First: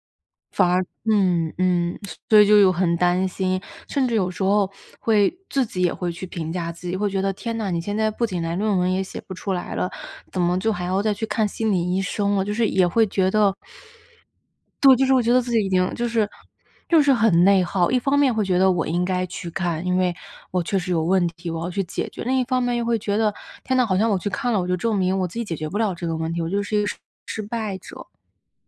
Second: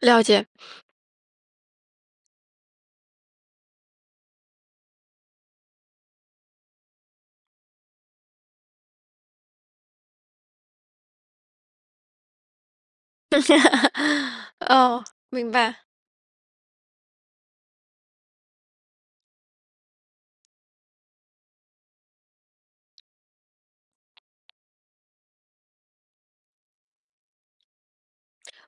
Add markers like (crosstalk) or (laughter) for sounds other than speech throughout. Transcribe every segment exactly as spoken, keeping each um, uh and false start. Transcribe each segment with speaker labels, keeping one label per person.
Speaker 1: 了解。
Speaker 2: 反而嗯，嗯，所以就有很担心，甚至有时候会自己也会去评价自己，会觉得，天呐，你现在不仅来论文也写不出来了，怎么就还要再去看心理医生了。就是也会觉得
Speaker 1: (chuckles)
Speaker 2: (sucks teeth) 对，
Speaker 1: ，哦，
Speaker 2: 就是我觉得
Speaker 1: 明
Speaker 2: 自己已
Speaker 1: 白。
Speaker 2: 经就是就是很内耗，一方面会觉得我应该去看，因为我确实有问题，我要去解决。另一方面又会觉得，天呐，好像我去看了，我就证明我自己解决不了这个问题，我就是一个失失败者。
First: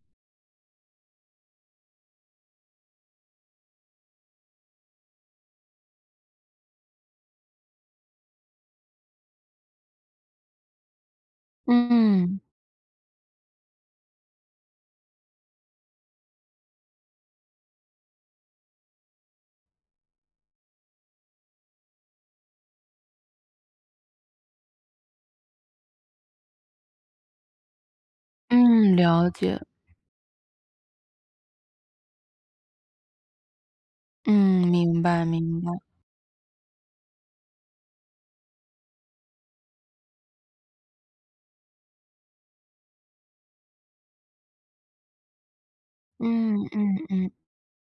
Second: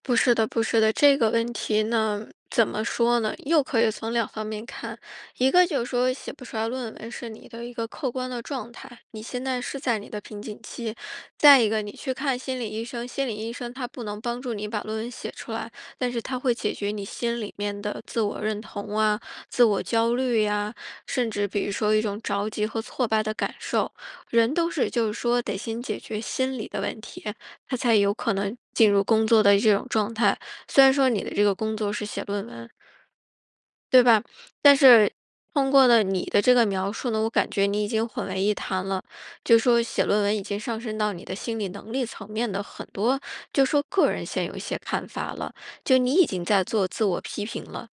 Speaker 1: 不是的不是的，这个问题呢，怎么说呢？又可以从两方面看，一个就是说写不出来论文是你的一个客观的状态，你现在是在你的瓶颈期，再一个你去看
Speaker 2: 嗯。
Speaker 1: 心理医生，心理医生他不能帮助你把论文写出来，但是他会解决你心里面的自我认同啊，自我焦虑呀，甚至比如说一种着急和挫败的感受。人都是就是说得先解决心理的问题，他才有可能进
Speaker 2: 嗯，
Speaker 1: 入工
Speaker 2: 了
Speaker 1: 作的
Speaker 2: 解。
Speaker 1: 这种状态，虽然说你的这个工作是写论文。对吧，
Speaker 2: 嗯，
Speaker 1: 但
Speaker 2: 明
Speaker 1: 是
Speaker 2: 白明
Speaker 1: 通
Speaker 2: 白。
Speaker 1: 过了你的这个描述呢，我感觉你已经混为一谈了，就是说写论文已经上升到你的心理能力层面的很多就是说个人现有一些看法了，就你已经
Speaker 2: 嗯，
Speaker 1: 在做
Speaker 2: 嗯，
Speaker 1: 自我
Speaker 2: 嗯。
Speaker 1: 批评了。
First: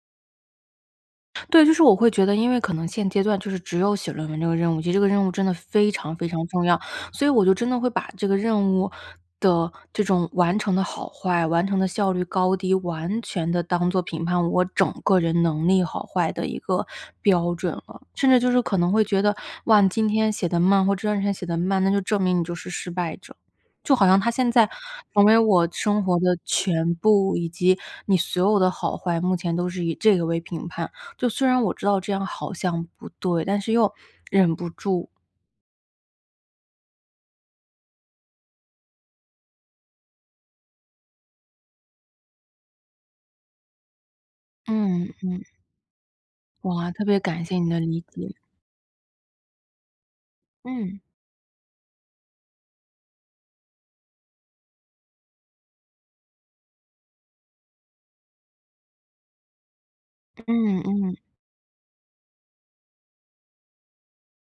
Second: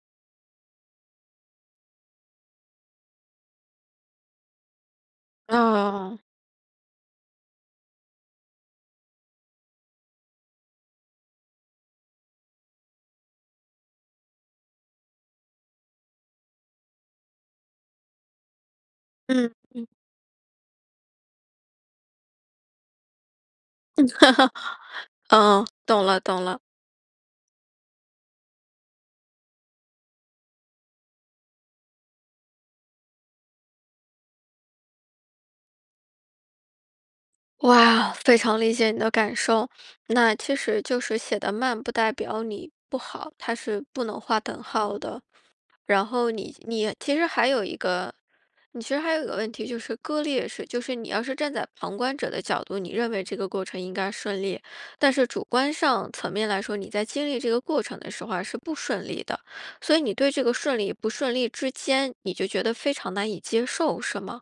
Speaker 2: 对，就是我会觉得因为可能现阶段就是只有写论文这个任务，其实这个任务真的非常
Speaker 1: 啊。
Speaker 2: 非常重要，所以我就真的会把这个任务的这种完成的好坏，完成的效率高低，完全地当做评判我整个人能力好坏的一个标准了。甚至就是可能会觉得，
Speaker 1: 嗯，
Speaker 2: 哇，
Speaker 1: 嗯。
Speaker 2: 你今天写得慢或第二天写得慢，那就证明你就是失败者。就好
Speaker 1: 嗯，
Speaker 2: 像它现在
Speaker 1: (chuckles)
Speaker 2: 成为
Speaker 1: 啊，
Speaker 2: 我生
Speaker 1: 懂
Speaker 2: 活
Speaker 1: 了，
Speaker 2: 的
Speaker 1: 懂了。
Speaker 2: 全部，以及你所有的好坏，目前都是以这个为评判，就虽然我知道这样好像不对，但是又忍不住，
Speaker 1: 哇，非常理解你的感受，那其实就是写得慢不代表你不好，它是不能画等号
Speaker 2: 嗯，
Speaker 1: 的。
Speaker 2: 嗯。
Speaker 1: 然后你
Speaker 2: 哇，
Speaker 1: 你
Speaker 2: 特
Speaker 1: 其
Speaker 2: 别
Speaker 1: 实
Speaker 2: 感
Speaker 1: 还
Speaker 2: 谢
Speaker 1: 有
Speaker 2: 你
Speaker 1: 一
Speaker 2: 的理
Speaker 1: 个
Speaker 2: 解。
Speaker 1: 你其实还有一个问题就是割裂式，就是
Speaker 2: 嗯。
Speaker 1: 你要是站在旁观者的角度，你认为这个过程应该顺利，但是主观上层面来说，你在经历这个过程的时候啊，是不顺利的，所以你对这个
Speaker 2: 嗯，
Speaker 1: 顺利与不
Speaker 2: 嗯。
Speaker 1: 顺利之间，你就觉得非常难以接受，是吗？